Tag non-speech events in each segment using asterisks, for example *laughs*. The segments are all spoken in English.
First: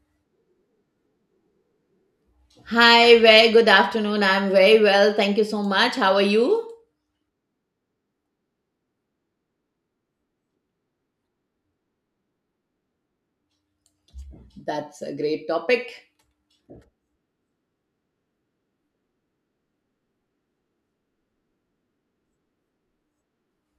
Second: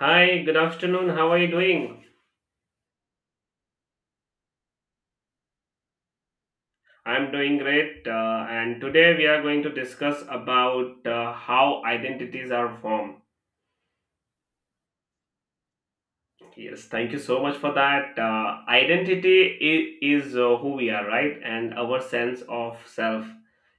Hi, good afternoon. How are you doing? Hi, very good afternoon. I'm very well. Thank you so much. How are you? I'm doing great. And today we are going to discuss about how identities are formed. That's a great topic. Yes, thank you so much for that. Identity is who we are, right? And our sense of self,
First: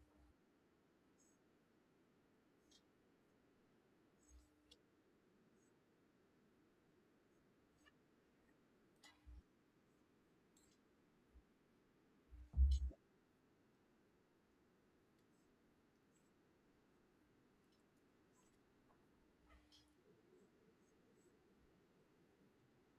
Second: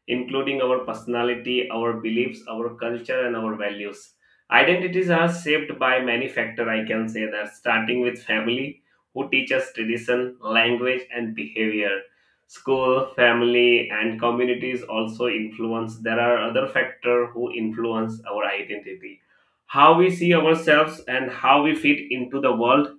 including our personality, our beliefs, our culture, and our values. Identities are shaped by many factors, I can say that, starting with family, who teach us tradition, language, and behavior. School, family, and communities also influence. There are other factors who influence our identity, how we see ourselves and how we fit into the world.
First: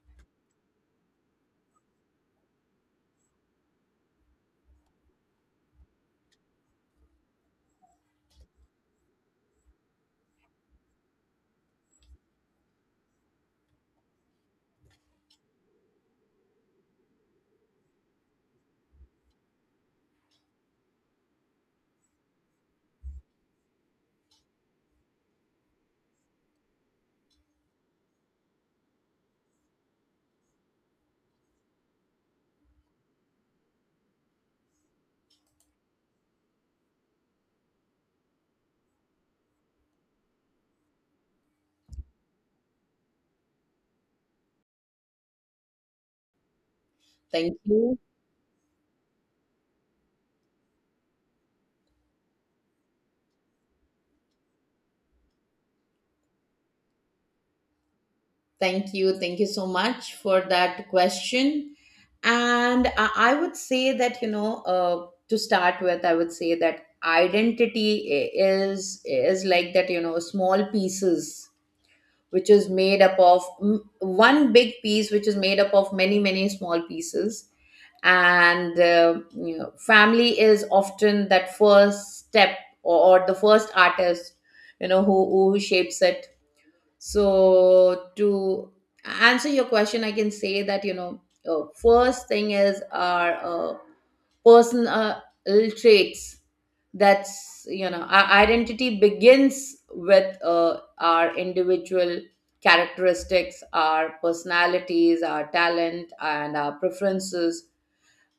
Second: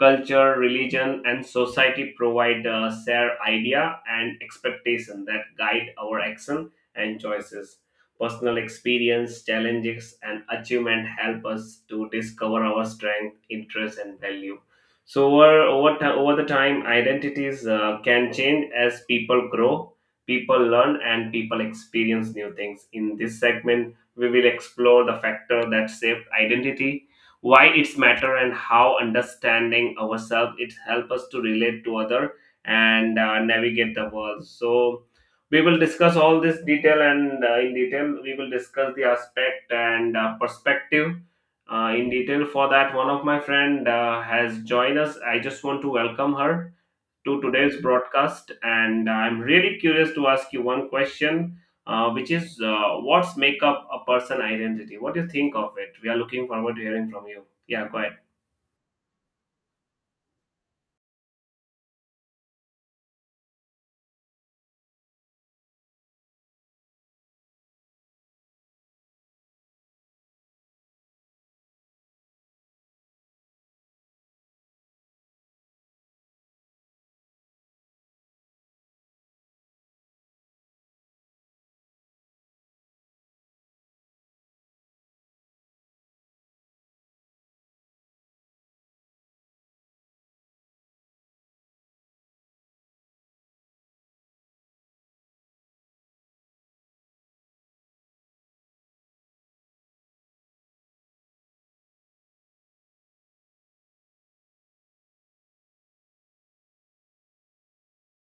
Culture, religion, and society provide a shared idea and expectation that guide our action and choices. Personal experience, challenges, and achievement help us to discover our strength, interests, and value. So over the time identities can change as people grow, people learn, and people experience new things. In this segment we will explore the factor that shaped identity, why it's matter, and how understanding ourselves it helps us to relate to other and navigate the world. So we will discuss all this detail and in detail. We will discuss the aspect and perspective in detail. For that, one of my friend has joined us. I just want to welcome her to Thank today's you. broadcast. And I'm really curious to ask you one question, which is what's make up a person identity? What do you think of it? We are looking forward to hearing from you. Yeah, go ahead. Thank you. Thank you so much for that question. And I would say that, you know, to start with, I would say that identity is like that, you know, small pieces which is made up of one big piece which is made up of many many small pieces, and you know, family is often that first step, or the first artist, you know, who shapes it. So, to answer your question, I can say that, you know, first thing is our personal traits. That's, you know, our identity begins with our individual characteristics, our personalities, our talent, and our preferences,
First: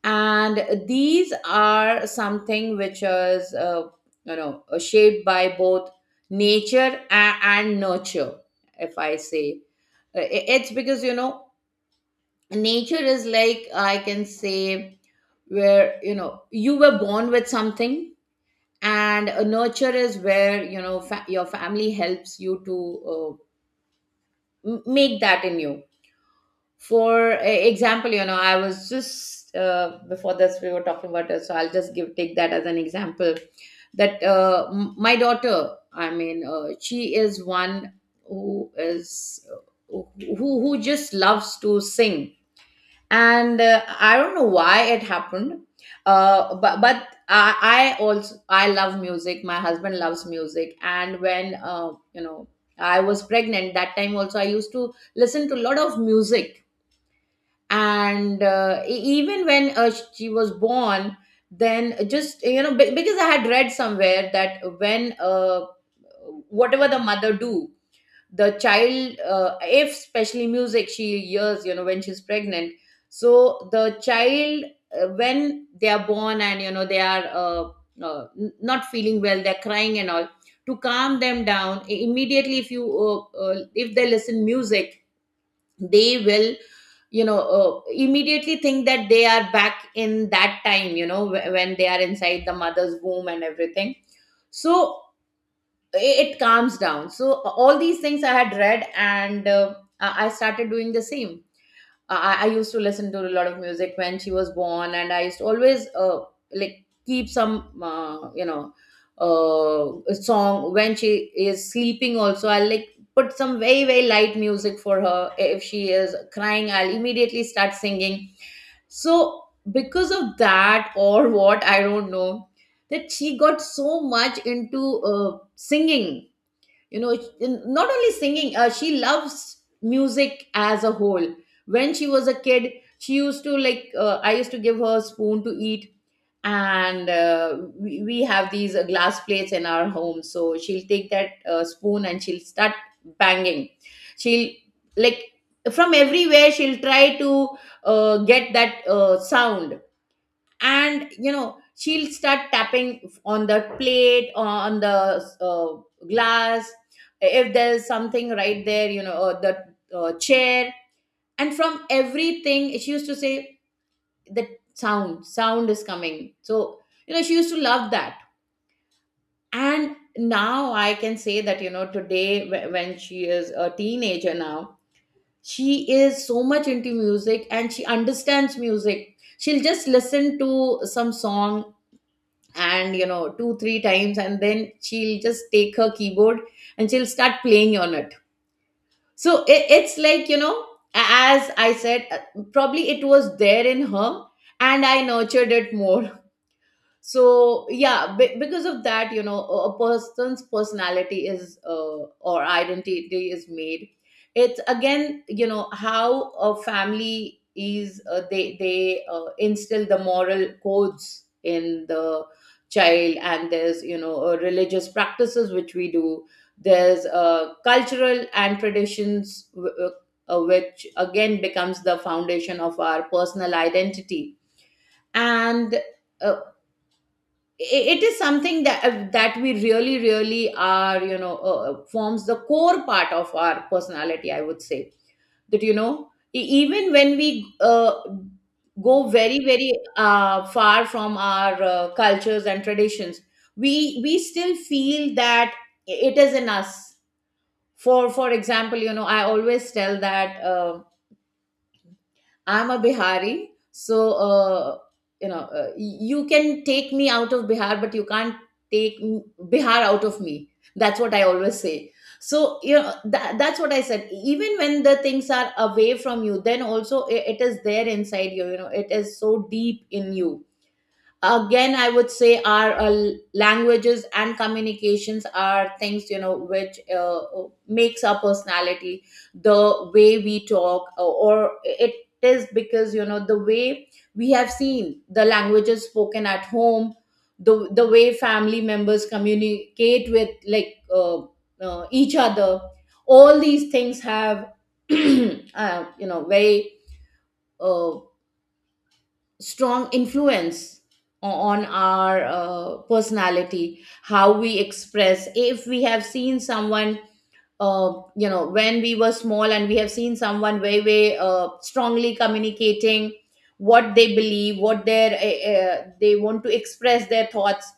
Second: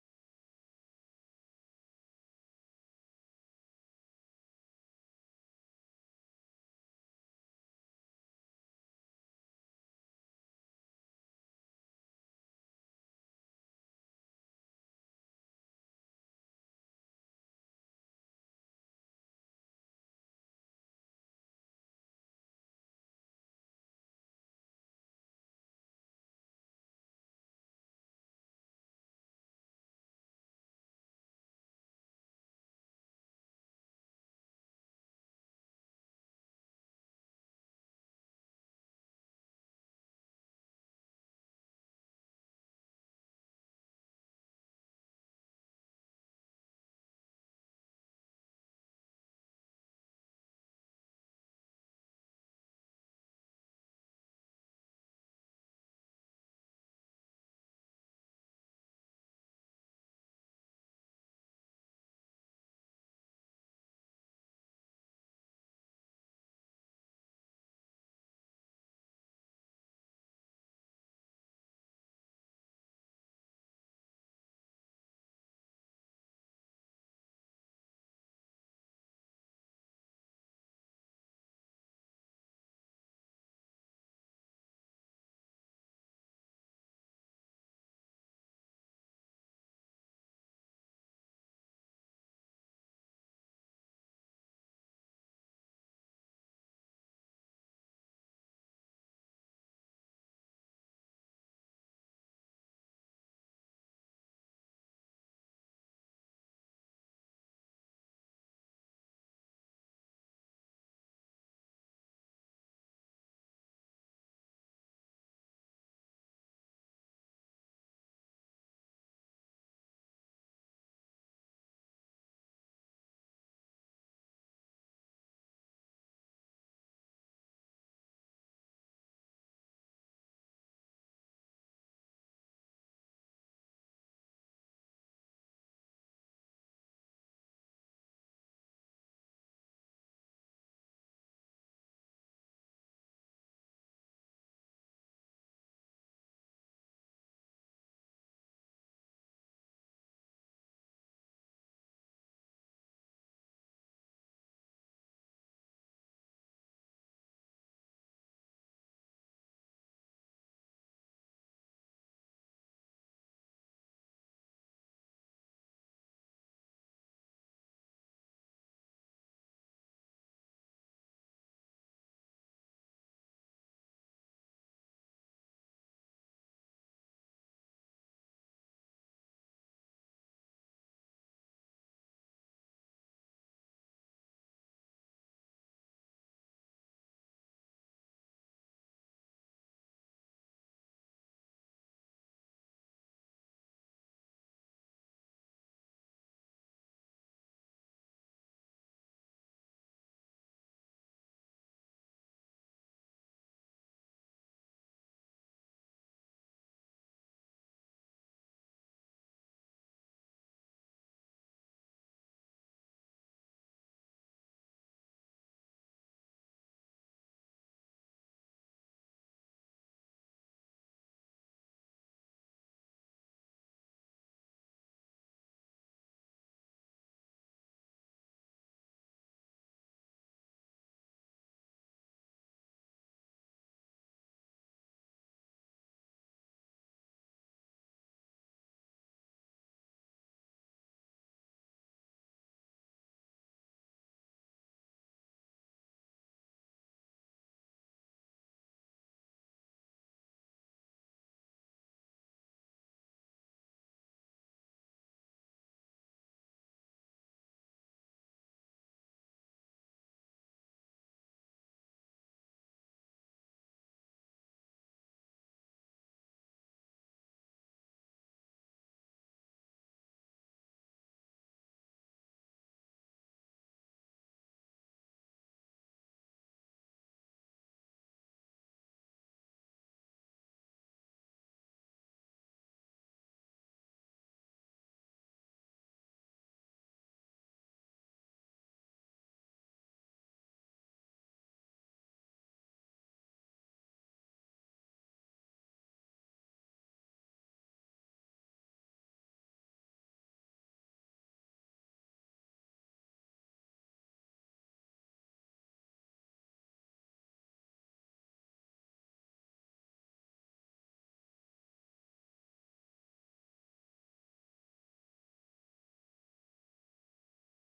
and these are something which is shaped by both nature and nurture, if I say. It's because, you know, nature is like, I can say, where, you know, you were born with something. And nurture is where, you know, your family helps you to uh, make that in you. For example, you know, I was just, before this we were talking about it, so I'll just give take that as an example. That, my daughter, I mean, she is one who is who who just loves to sing. And I don't know why it happened, but I also I love music, my husband loves music, and when, you know, I was pregnant that time also, I used to listen to a lot of music. And even when she was born, then, just, you know, because I had read somewhere that when, whatever the mother do, the child, if especially music she hears, you know, when she's pregnant, so the child, when they are born, and you know they are, not feeling well, they're crying and all, to calm them down, immediately, if you, if they listen music, they will, you know, immediately think that they are back in that time, you know, when they are inside the mother's womb and everything. So it calms down. So all these things I had read, and I started doing the same. I used to listen to a lot of music when she was born, and I used to always, like, keep some, song when she is sleeping. Also, I like put some very very light music for her. If she is crying, I'll immediately start singing. So, because of that or what, I don't know, that she got so much into singing. You know, not only singing, she loves music as a whole. When she was a kid, she used to like, I used to give her a spoon to eat, and we have these glass plates in our home, so she'll take that spoon and she'll start banging. She'll, like, from everywhere she'll try to get that sound, and, you know, she'll start tapping on the plate, on the glass, if there's something right there, you know, or the chair. And from everything she used to say the sound is coming. So, you know, she used to love that. And now I can say that, you know, today, when she is a teenager now, she is so much into music and she understands music. She'll just listen to some song, and you know, two three times, and then she'll just take her keyboard, and she'll start playing on it. So it's like, you know, as I said, probably it was there in her, and I nurtured it more *laughs* so yeah, because of that, you know, a person's personality is, or identity is made. It's again, you know, how a family is, they instill the moral codes in the child. And there's, you know, religious practices which we do. There's cultural and traditions, which again becomes the foundation of our personal identity. And uh, it is something that, that we really really are, you know, forms the core part of our personality, I would say, that, you know, even when we uh, go very very far from our cultures and traditions, we we still feel that it is in us. For example, you know, I always tell that, I'm a Bihari, so, you know, you can take me out of Bihar, but you can't take Bihar out of me. That's what I always say. So, you know, that's what I said. Even when the things are away from you, then also, it is there inside you. You know, it is so deep in you. Again, I would say our, languages and communications are things, you know, which, makes our personality, the way we talk, or it is because, you know, the way we have seen the languages spoken at home, the way family members communicate with, like, each other, all these things have *clears throat* you know, very uh, strong influence on our personality, how we express. If we have seen someone, you know, when we were small, and we have seen someone very very strongly communicating what they believe, what their they want to express their thoughts,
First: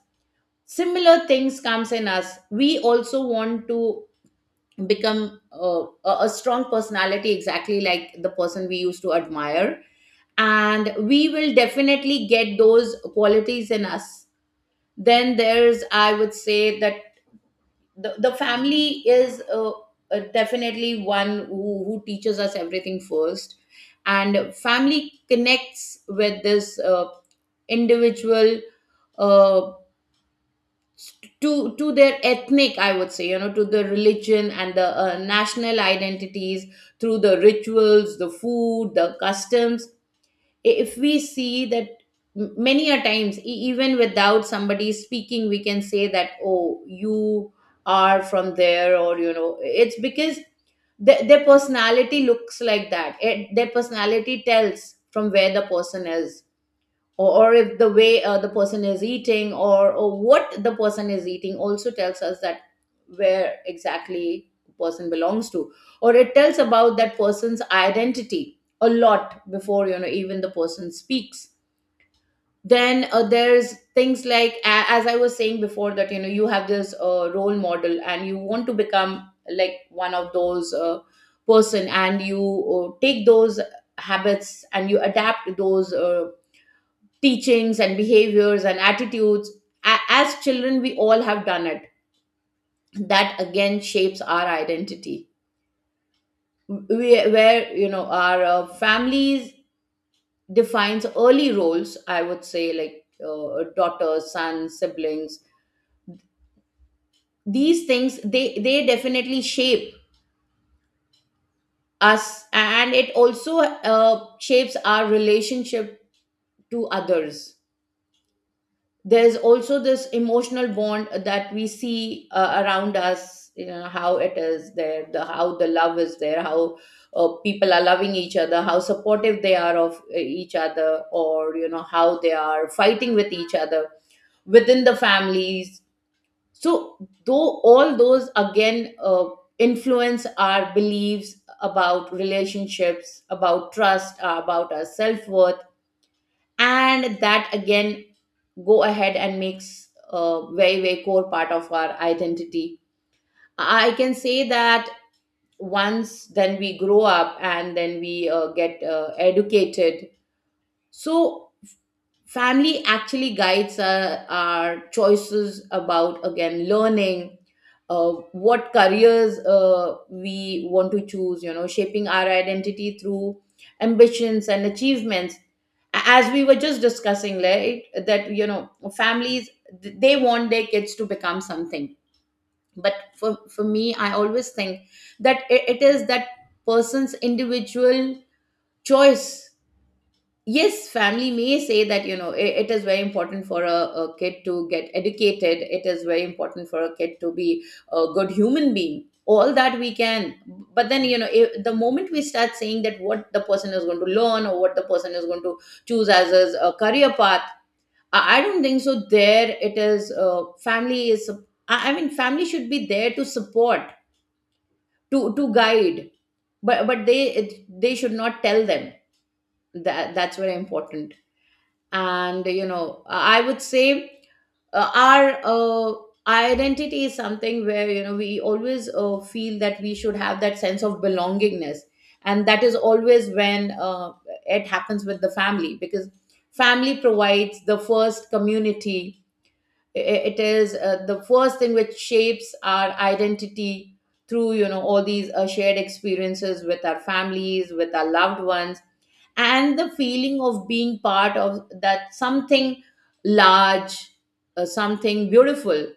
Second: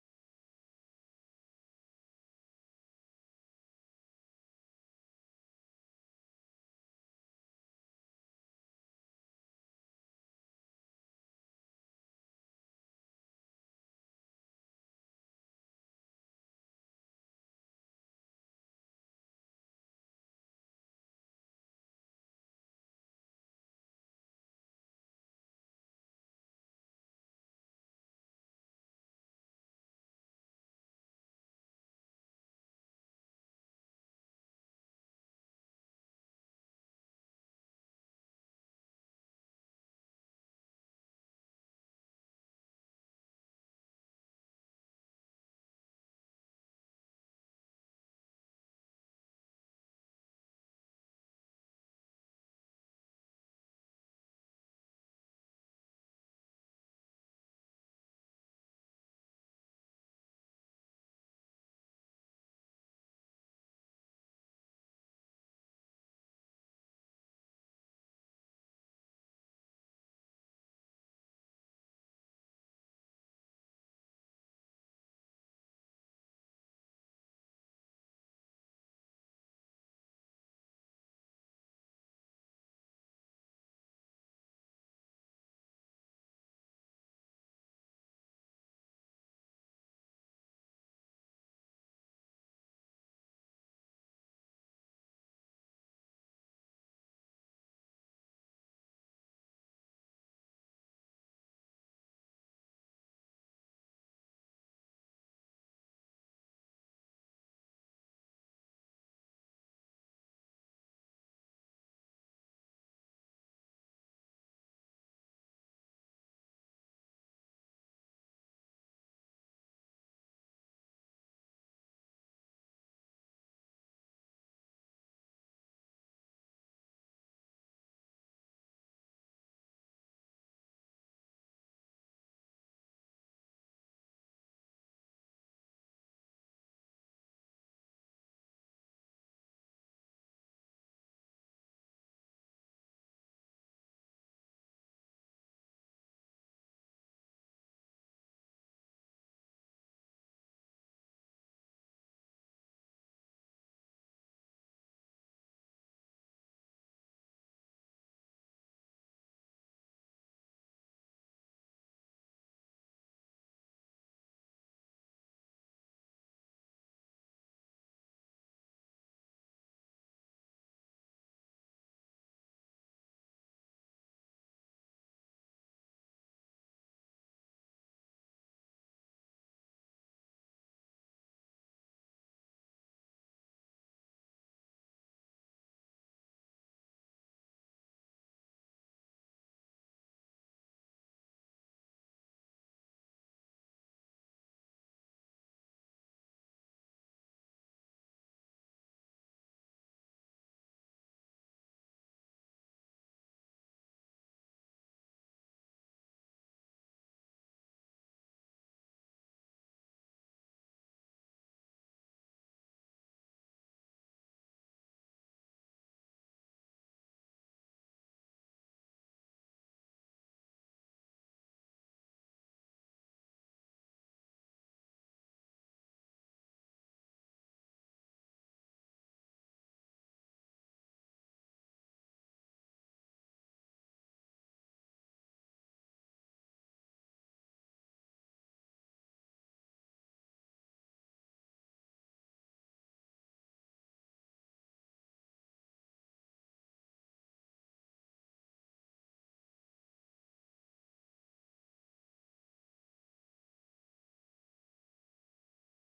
similar things comes in us. We also want to become a strong personality exactly like the person we used to admire, and we will definitely get those qualities in us. Then there's, I would say that the family is, definitely one who teaches us everything first. And family connects with this individual, uh, to their ethnic, I would say, you know, to the religion and the national identities, through the rituals, the food, the customs. If we see that, many a times, even without somebody speaking, we can say that, oh, you are from there, or, you know, it's because their personality looks like that. Their personality tells from where the person is, or if the way, the person is eating, or what the person is eating also tells us that where exactly the person belongs to, or it tells about that person's identity a lot before, you know, even the person speaks. Then, there's things like, as I was saying before, that, you know, you have this role model and you want to become like one of those person, and you take those habits and you adapt those teachings and behaviors and attitudes. As children, we all have done it. That again shapes our identity. We, where, you know, our families defines early roles. I would say like, daughters, sons, siblings. These things, they definitely shape us, and it also, shapes our relationship to others. There's also this emotional bond that we see, around us. You know, how it is there, the how the love is there, how, people are loving each other, how supportive they are of, each other, or, you know, how they are fighting with each other within the families. So though all those again, influence our beliefs about relationships, about trust, about our self-worth. And that again go ahead and makes a very very core part of our identity, I can say that. Once then we grow up and then we get educated. So family actually guides our choices about, again, learning, what careers, we want to choose, you know, shaping our identity through ambitions and achievements. As we were just discussing, right, that, you know, families, they want their kids to become something. But for me, I always think that it is that person's individual choice. Yes, family may say that, you know, it is very important for a kid to get educated, it is very important for a kid to be a good human being, all that we can. But then, you know, if, the moment we start saying that what the person is going to learn or what the person is going to choose as his career path, I don't think so there it is family is family should be there to support, to guide, but they should not tell them that, that's very important. And, you know, I would say our identity is something where, you know, we always feel that we should have that sense of belongingness, and that is always when it happens with the family, because family provides the first community. It is the first thing which shapes our identity through, you know, all these shared experiences with our families, with our loved ones, and the feeling of being part of that something large, something beautiful.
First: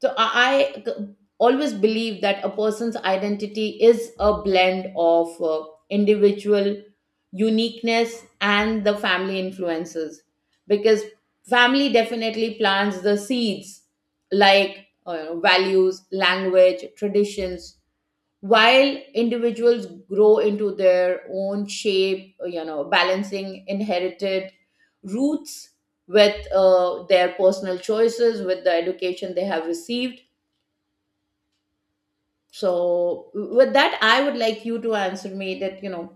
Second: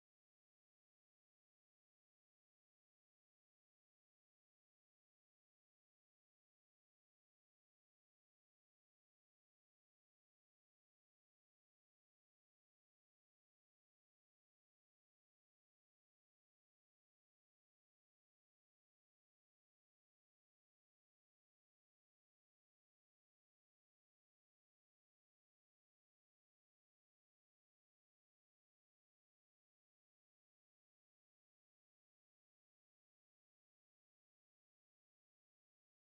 So I always believe that a person's identity is a blend of individual uniqueness and the family influences, because family definitely plants the seeds, like values, language, traditions, while individuals grow into their own shape, you know, balancing inherited roots with their personal choices, with the education they have received. So with that, I would like you to answer me that, you know,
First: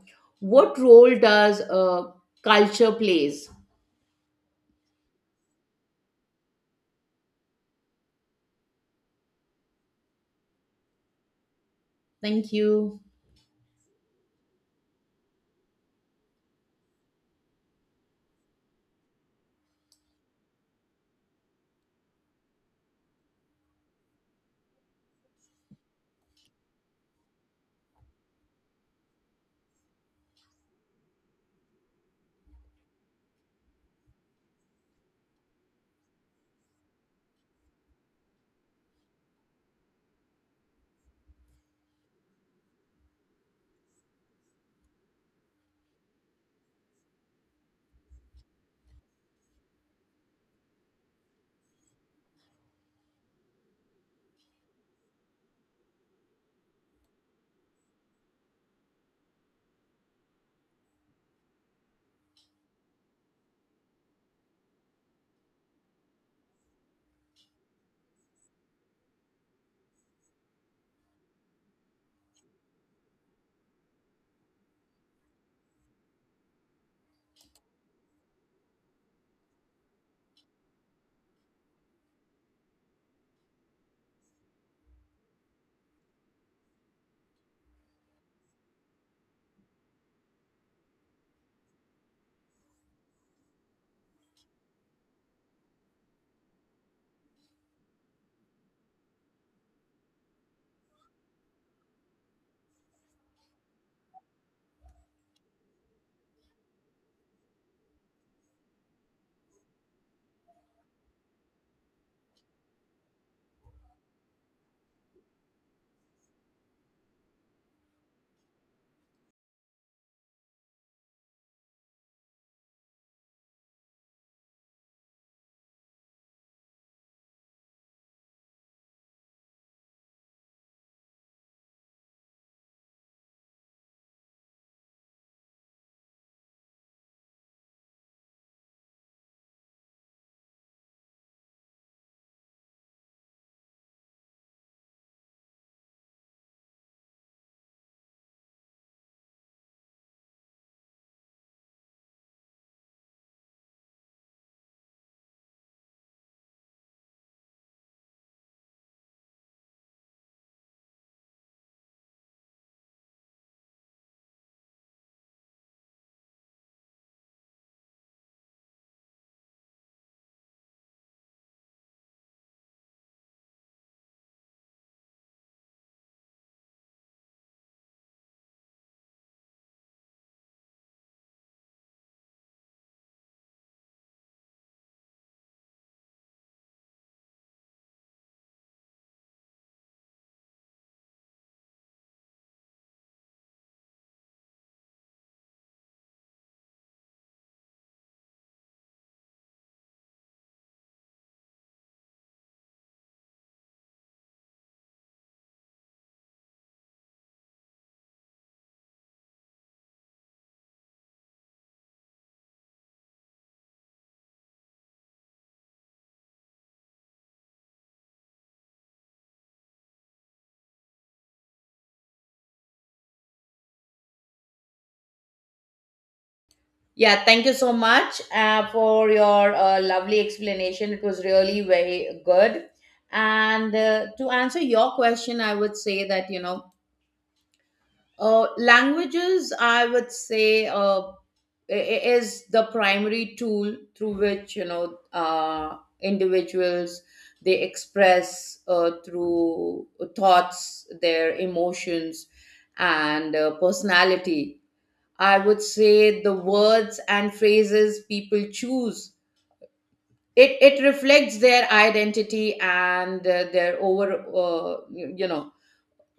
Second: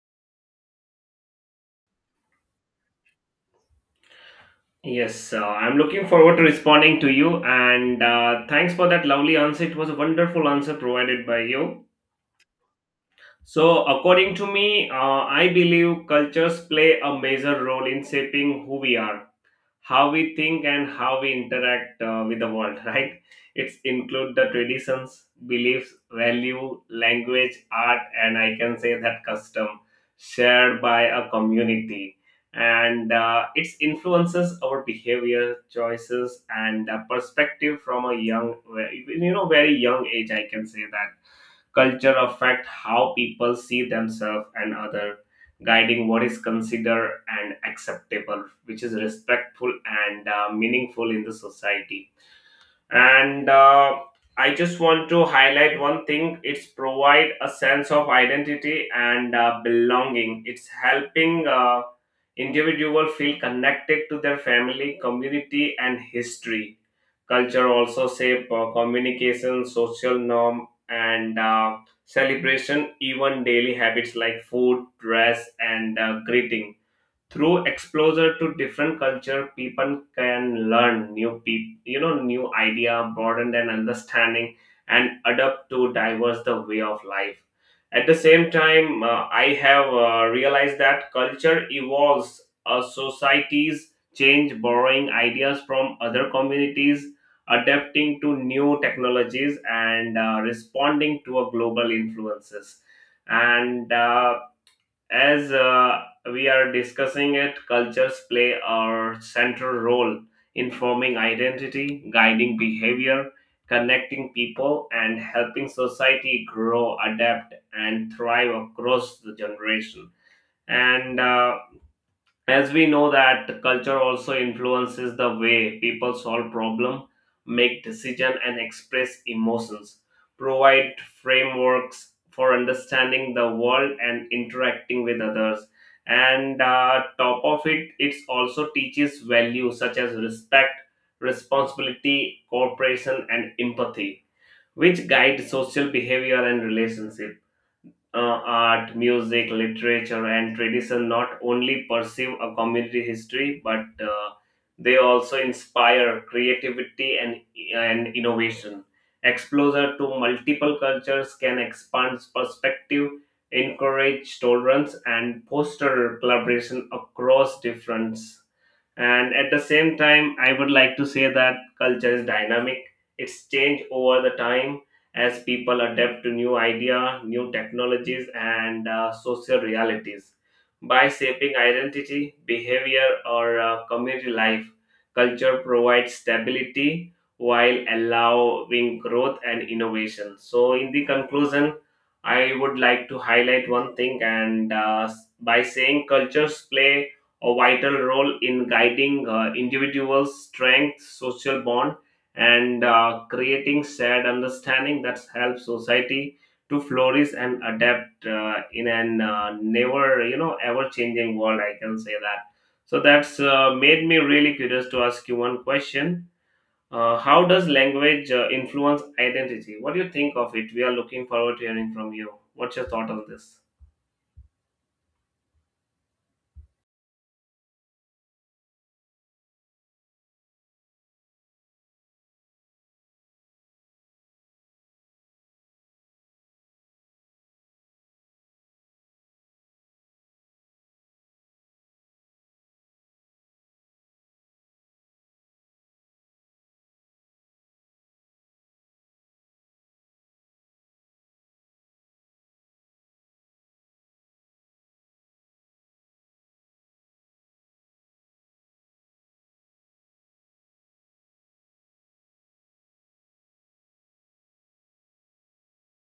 what role does culture plays. Yes, I'm looking forward to responding to you. And thanks for that lovely answer. It was a wonderful answer provided by you. Thank you. So, according to me, I believe cultures play a major role in shaping who we are, how we think, and how we interact with the world *laughs* right. It's include the traditions, beliefs, value, language, art, and I can say that custom shared by a community. And it influences our behavior, choices, and perspective. From a young, you know, very young age, I can say that culture affect how people see themselves and other, guiding what is considered and acceptable, which is respectful and meaningful in the society. And I just want to highlight one thing: it's provide a sense of identity and belonging, it's helping individual feel connected to their family, community, and history. Culture also shape communication, social norm, and celebration. Even daily habits like food, dress, and greeting. Through exposure to different culture, people can learn new people, you know, new idea, broaden their understanding, and adapt to diverse the way of life. At the same time, I have realized that culture evolves, societies change, borrowing ideas from other communities, adapting to new technologies, and responding to a global influences. And as we are discussing it, cultures play a central role in forming identity, guiding behavior, connecting people, and helping society grow, adapt, and thrive across the generation. And as we know that culture also influences the way people solve problem, make decision, and express emotions, provide frameworks for understanding the world and interacting with others. And top of it, it also teaches values such as respect, responsibility, cooperation, and empathy, which guide social behavior and relationships. Art, music, literature, and tradition not only perceive a community history, but they also inspire creativity and innovation. Exposure to multiple cultures can expand perspective, encourage tolerance, and foster collaboration across difference. And at the same time, I would like to say that culture is dynamic. It's changed over the time as people adapt to new idea, new technologies, and social realities. By shaping identity, behavior, or community life, culture provides stability while allowing growth and innovation. So, in the conclusion, I would like to highlight one thing, and by saying cultures play a vital role in guiding individuals' strength, social bond, and creating shared understanding that helps society to flourish and adapt in an never, you know, ever-changing world. I can say that. So that's made me really curious to ask you one question. How does language influence identity? What do you think of it? We are looking forward to hearing from you. What's your thought on this? Yeah, thank you so much for your lovely explanation, it was really very good. And to answer your question, I would say that, you know, languages, I would say, is the primary tool through which, you know, individuals, they express through thoughts, their emotions, and personality. I would say the words and phrases people choose. It reflects their identity and their over you you know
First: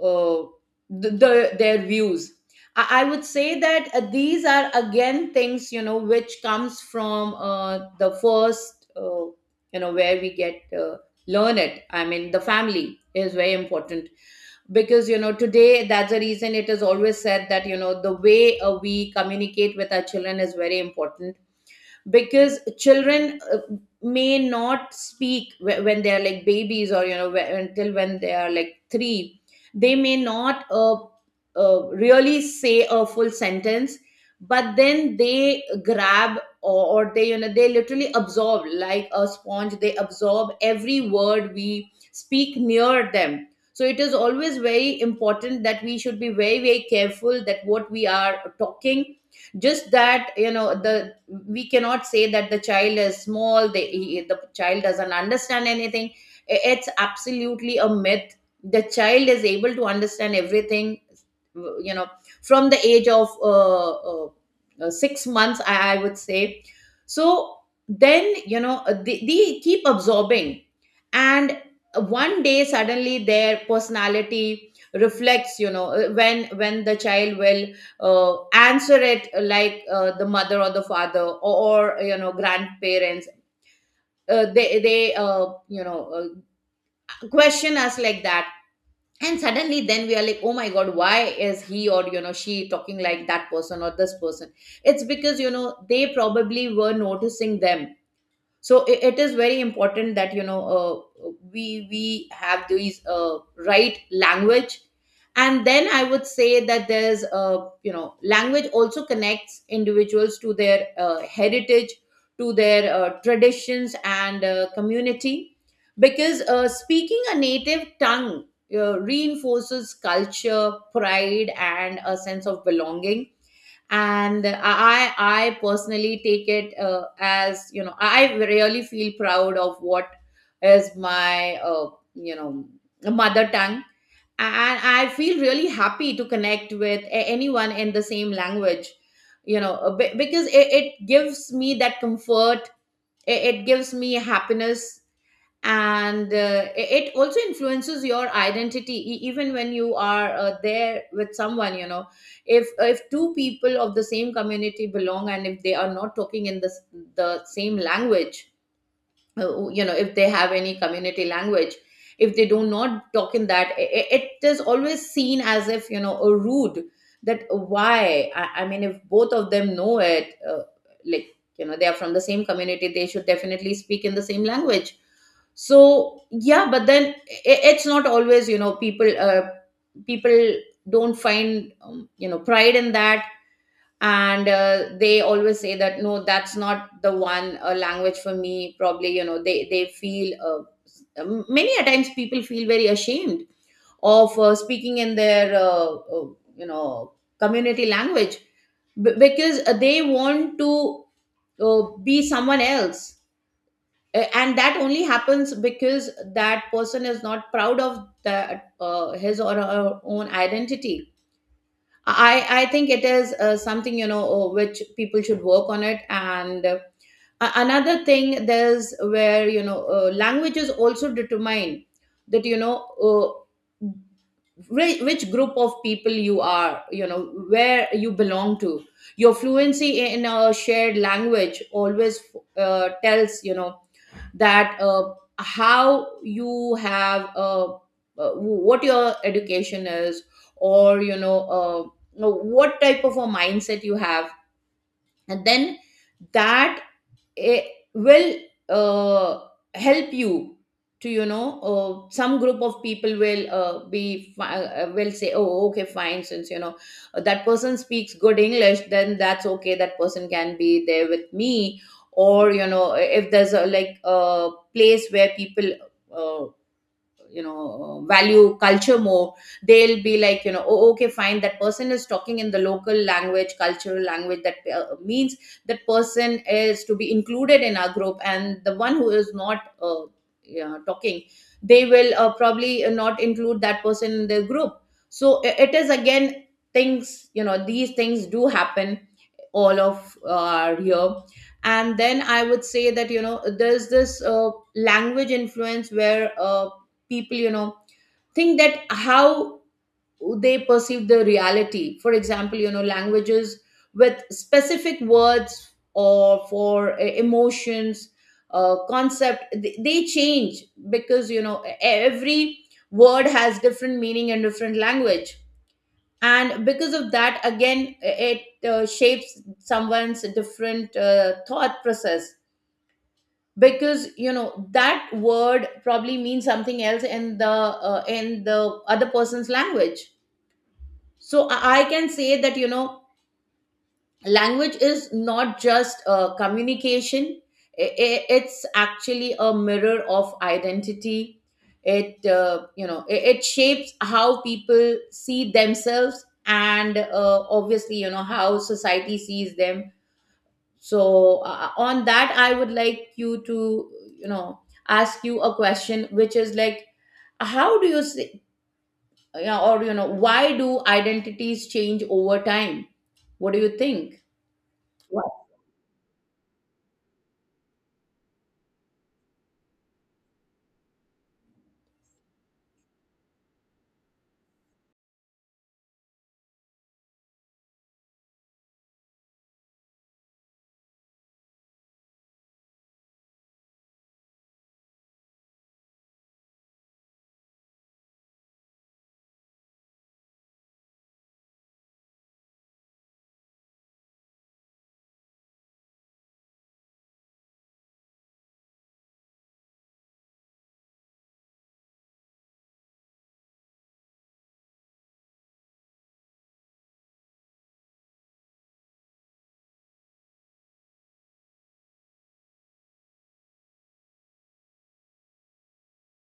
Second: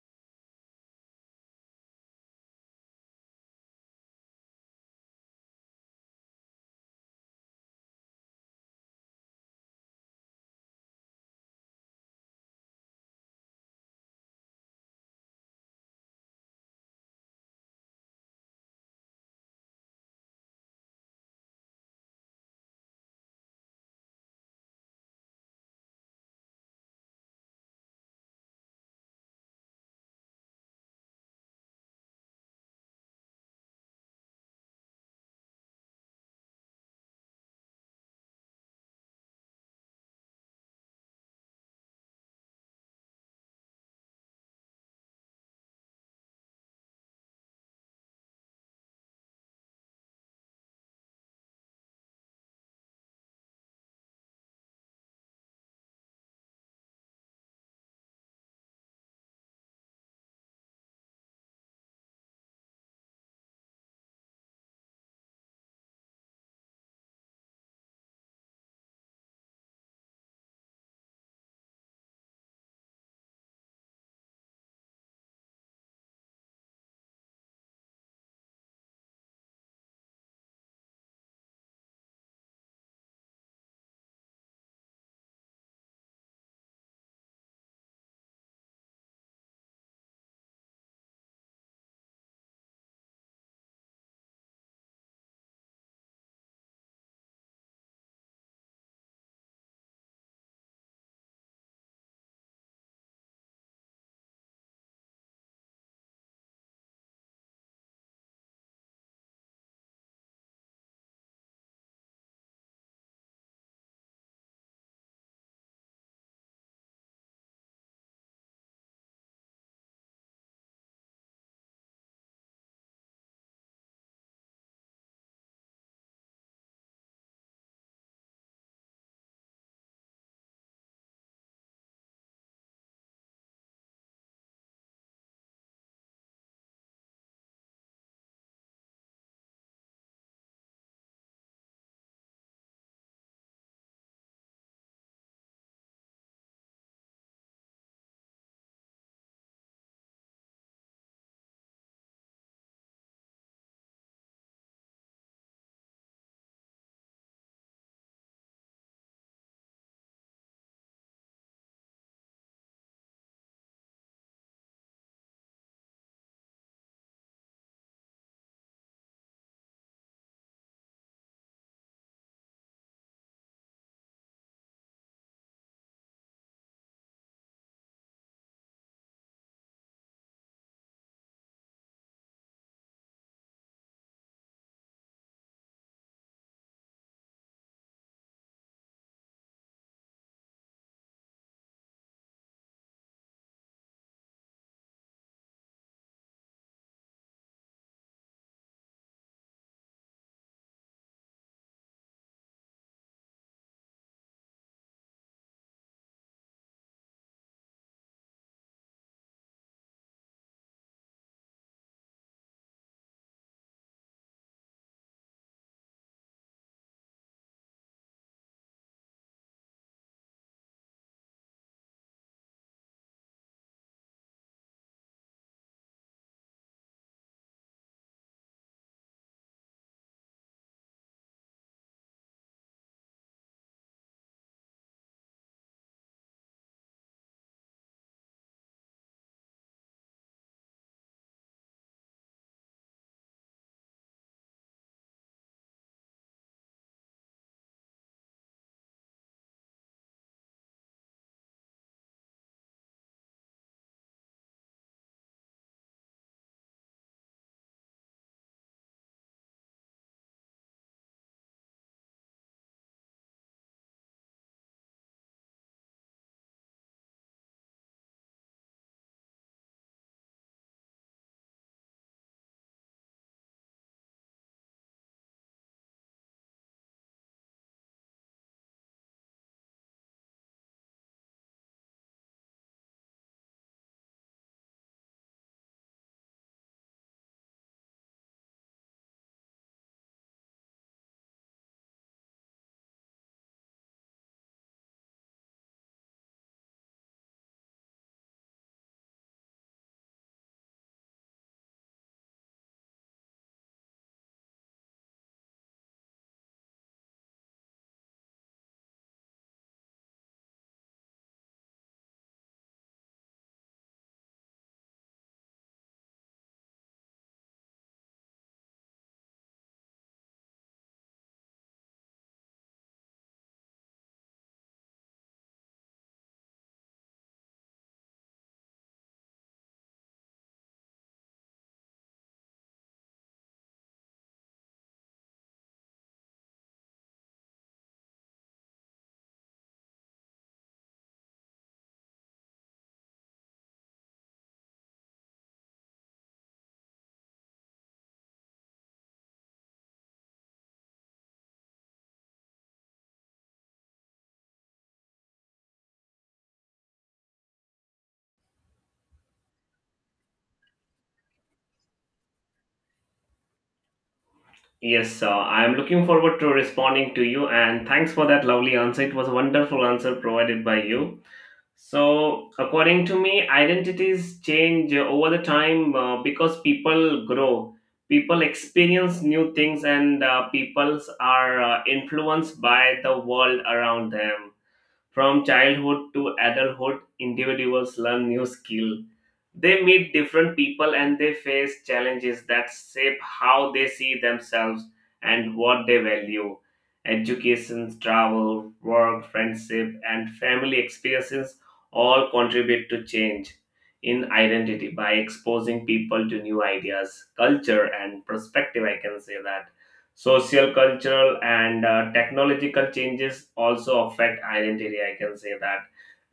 uh, the their views. I would say that these are, again, things, you know, which comes from the first you know, where we get learn it, I mean the family is very important, because, you know, today that's the reason it is always said that, you know, the way we communicate with our children is very important, because children may not speak when they are like babies, or, you know, until when they are like 3, they may not really say a full sentence. But then they grab, or they, you know, they literally absorb like a sponge, they absorb every word we speak near them. So it is always very important that we should be very, very careful that what we are talking. Just that, you know, the we cannot say that the child is small, the child doesn't understand anything. It's absolutely a myth, the child is able to understand everything, you know, from the age of 6 months, I would say. So then, you know, they keep absorbing, and one day suddenly their personality reflects, you know, when the child will answer it like the mother or the father, or you know, grandparents, they question us like that. And suddenly then we are like, oh my god, why is he, or, you know, she talking like that person or this person. It's because, you know, they probably were noticing them. So it is very important that, you know, we have these right language. And then I would say that there's you know, language also connects individuals to their heritage, to their traditions, and community, because speaking a native tongue reinforces culture pride and a sense of belonging. And I personally take it as, you know, I really feel proud of what is my you know mother tongue, and I feel really happy to connect with anyone in the same language, you know, because it gives me that comfort, it gives me happiness. And it also influences your identity, even when you are there with someone, you know, if two people of the same community belong and if they are not talking in the same language, you know, if they have any community language, if they do not talk in that, it is always seen as if, you know, a rude. That why I mean, if both of them know it like, you know, they are from the same community, they should definitely speak in the same language. So, yeah, but then it's not always, you know, people people don't find you know, pride in that. And they always say that, no, that's not the one language for me. Probably, you know, they feel many a times people feel very ashamed of speaking in their you know community language, because they want to be someone else. And that only happens because that person is not proud of that his or her own identity. I think it is something, you know, which people should work on it. And another thing, there's where, you know, languages also determine that, you know, which group of people you are, you know, where you belong to. Your fluency in a shared language always tells, you know, that how you have what your education is, or, you know, you know, what type of a mindset you have. And then that it will uh, help you to, you know, some group of people will will say, oh, okay, fine, since, you know, that person speaks good English, then that's okay, that person can be there with me. Or, you know, if there's a like a place where people uh, you know, value culture more, they'll be like, you know, oh, okay, fine, that person is talking in the local language, cultural language, that means that person is to be included in our group. And the one who is not yeah, talking, they will probably not include that person in the group. So it is again, things, you know, these things do happen, all of are here. And then I would say that, you know, there's this language influence where people, you know, think that how they perceive the reality. For example, you know, languages with specific words or for emotions, concept, they change, because, you know, every word has different meaning in different language. And because of that, again, it shapes someone's different thought process, because, you know, that word probably means something else in the other person's language. So I can say that, you know, language is not just communication. It's actually a mirror of identity. It you know, it shapes how people see themselves and obviously, you know, how society sees them. So on that, I would like you to, you know, ask you a question, which is like, how do you see, yeah, or, you know, why do identities change over time? What do you think? Yes, What? I am looking forward to responding to you and thanks for that lovely answer. It was a wonderful answer provided by you. So, according to me, identities change over the time because people grow, people experience new things, and peoples are influenced by the world around them. From childhood to adulthood, individuals learn new skill, they meet different people, and they face challenges that shape how they see themselves and what they value. Education, travel, work, friendship, and family experiences all contribute to change in identity by exposing people to new ideas, culture, and perspective. I can say that. Social, cultural, and technological changes also affect identity. I can say that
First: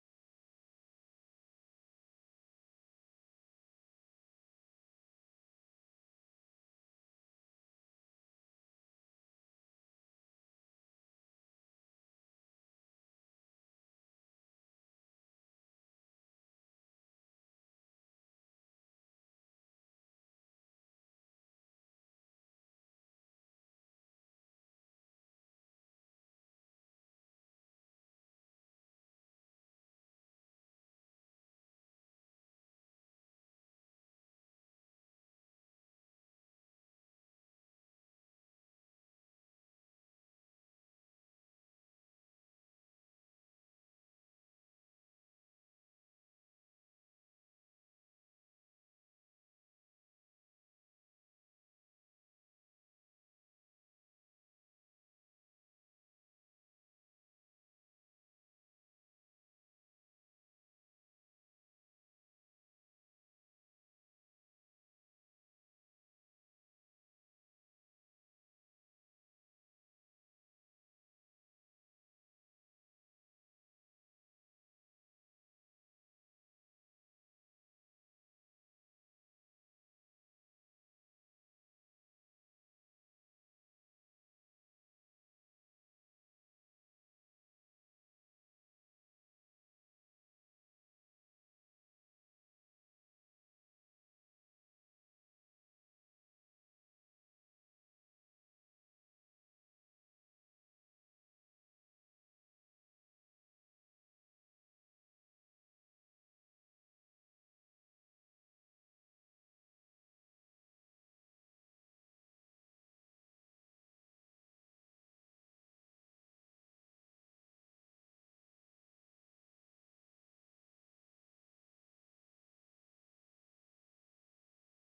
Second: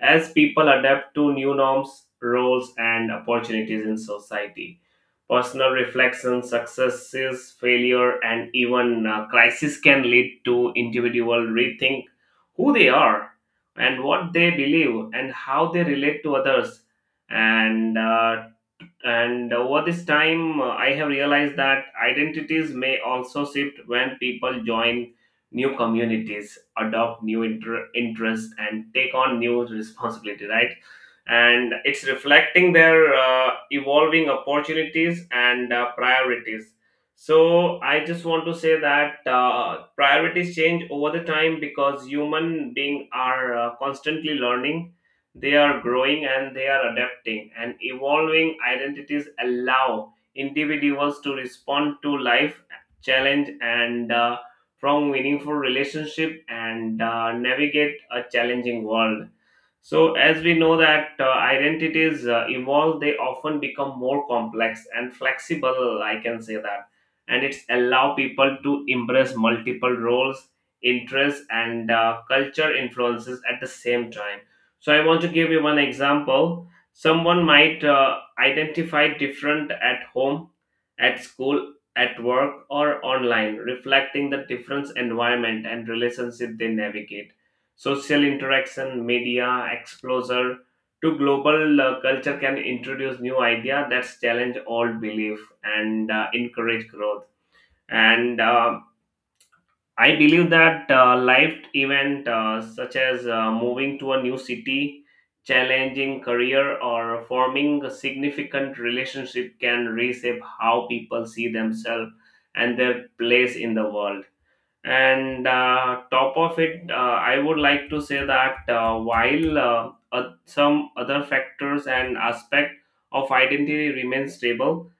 as people adapt to new norms, roles, and opportunities in society. Personal reflection, successes, failure, and even crisis can lead to individual rethink who they are and what they believe and how they relate to others. And uh, and over this time, I have realized that identities may also shift when people join new communities, adopt new interests, and take on new responsibility, right? And it's reflecting their evolving opportunities and priorities. So I just want to say that priorities change over the time because human beings are constantly learning, they are growing, and they are adapting, and evolving identities allow individuals to respond to life challenge and from meaningful relationship and navigate a challenging world. So, as we know that identities evolve, they often become more complex and flexible. I can say that, and it's allow people to embrace multiple roles, interests, and culture influences at the same time. So I want to give you one example. Someone might identify different at home, at school, at work, or online, reflecting the different environment and relationship they navigate. Social interaction, media exposure to global culture can introduce new idea that challenge old belief and encourage growth. And I believe that life event such as moving to a new city, challenging career, or forming a significant relationship can reshape how people see themselves and their place in the world. And top of it, I would like to say that while some other factors and aspect of identity remain stable,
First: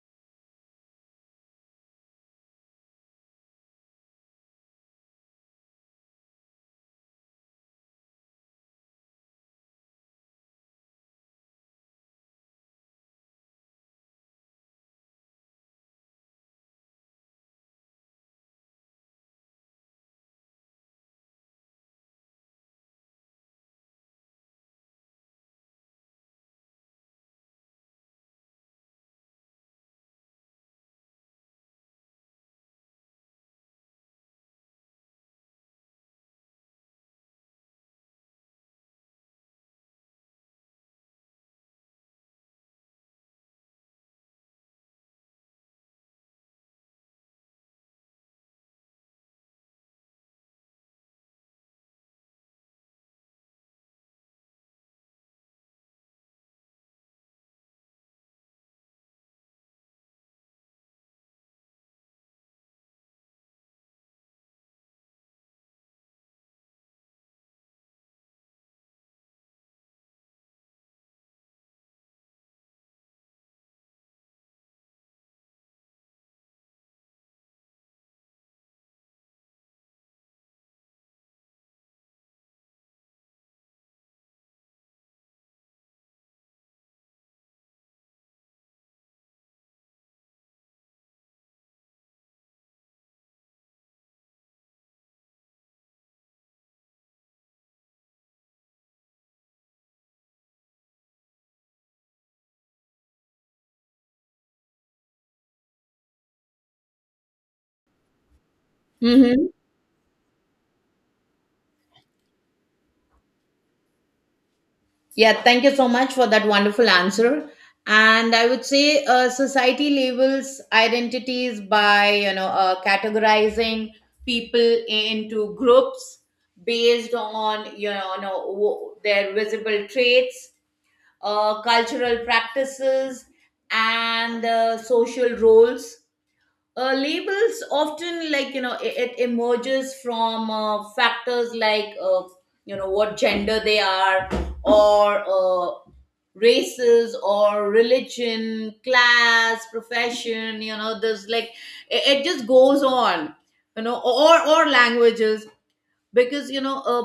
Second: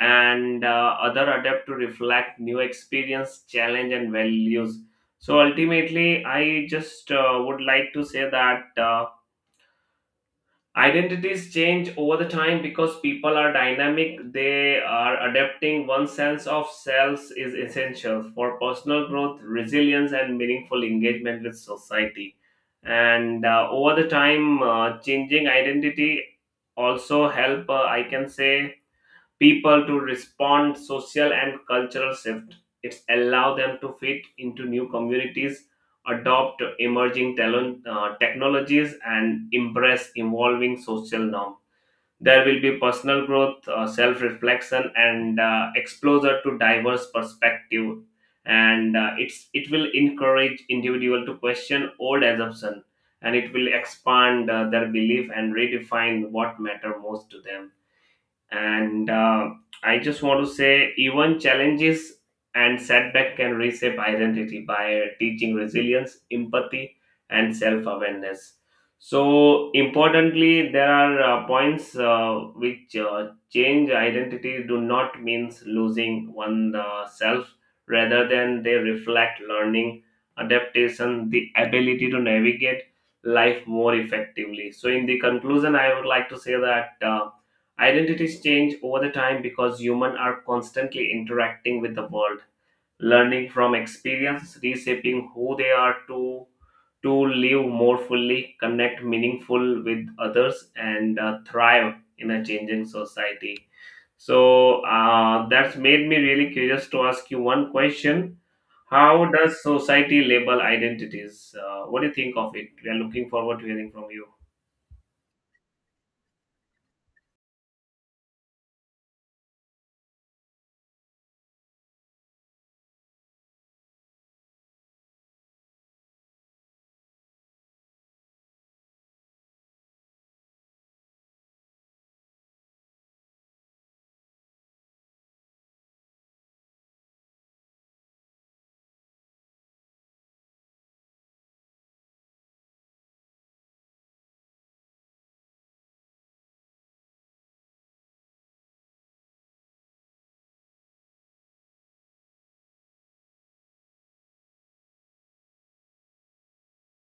and other adapt to reflect new experience, challenge, and values. So ultimately I just would like to say that identities change over the time because people are dynamic, they are adapting, one sense of selves is essential for personal growth, resilience, and meaningful engagement with society. And over the time changing identity also help, I can say, people to respond social and cultural shift, it's allow them to fit into new communities, adopt emerging talent, technologies, and embrace evolving social norm. There will be personal growth, self reflection, and exposure to diverse perspective. And it's, it will encourage individual to question old assumption, and it will expand their belief and redefine what matter most to them. And I just want to say even challenges and setback can reshape identity by teaching resilience, empathy, and self-awareness. So importantly, there are points which change identity do not means losing one self, rather than they reflect learning, adaptation, the ability to navigate life more effectively. So in the conclusion I would like to say that identities change over the time because humans are constantly interacting with the world, learning from experience, reshaping who they are to live more fully, connect meaningful with others, and thrive in a changing society. So that's made me really curious to ask you one question: How does society label identities? What do you think of it? We are looking forward to hearing from you. Yeah, thank you so much for that wonderful answer. And I would say society labels identities by, you know, categorizing people into groups based on, you know, you know, their visible traits, cultural practices, and social roles. Uh, labels often, like, you know, it emerges from factors like you know, what gender they are, or races, or religion, class, profession, you know, there's like, it just goes on, you know, or languages, because, you know, uh,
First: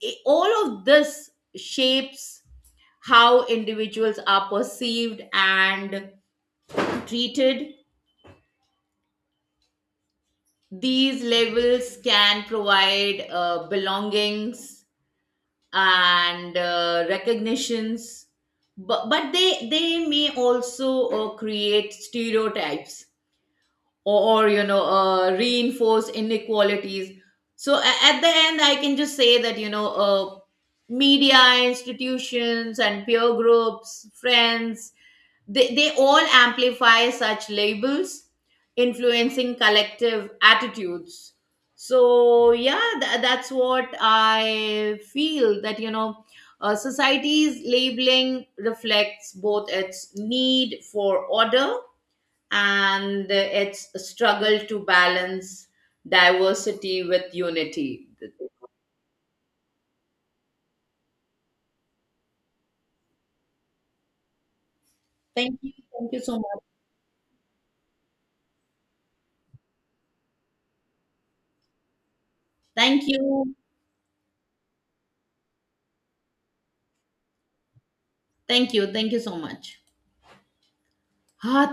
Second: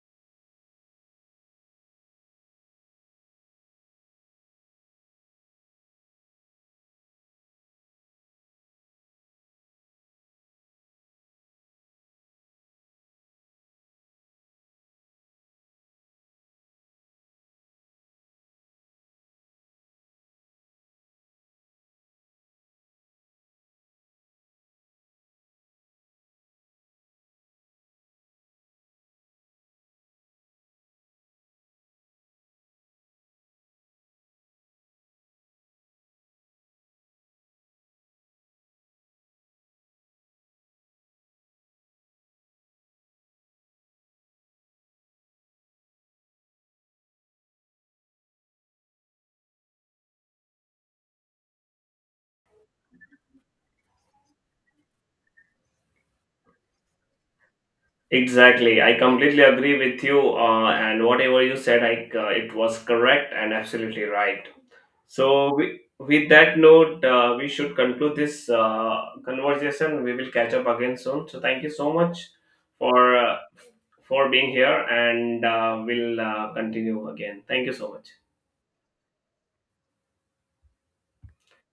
it- all of this shapes how individuals are perceived and treated. These levels can provide belongings and recognitions, but they may also create stereotypes, or you know, reinforce inequalities. So at the end, I can just say that, you know, media, institutions, and peer groups, friends, they all amplify such labels, influencing collective attitudes. So, yeah, that's what I feel, that, you know, society's labeling reflects both its need for order and it's a struggle to balance diversity with unity. Exactly. I completely agree with you. And whatever you said, it was correct and absolutely right. So, Thank you. we, Thank you with so that much. note, we should conclude this conversation. We will catch up again soon. So, thank you so much Thank for uh, you. for being here, and we'll continue again. Thank you so much. Thank you. Thank you so much. Ah,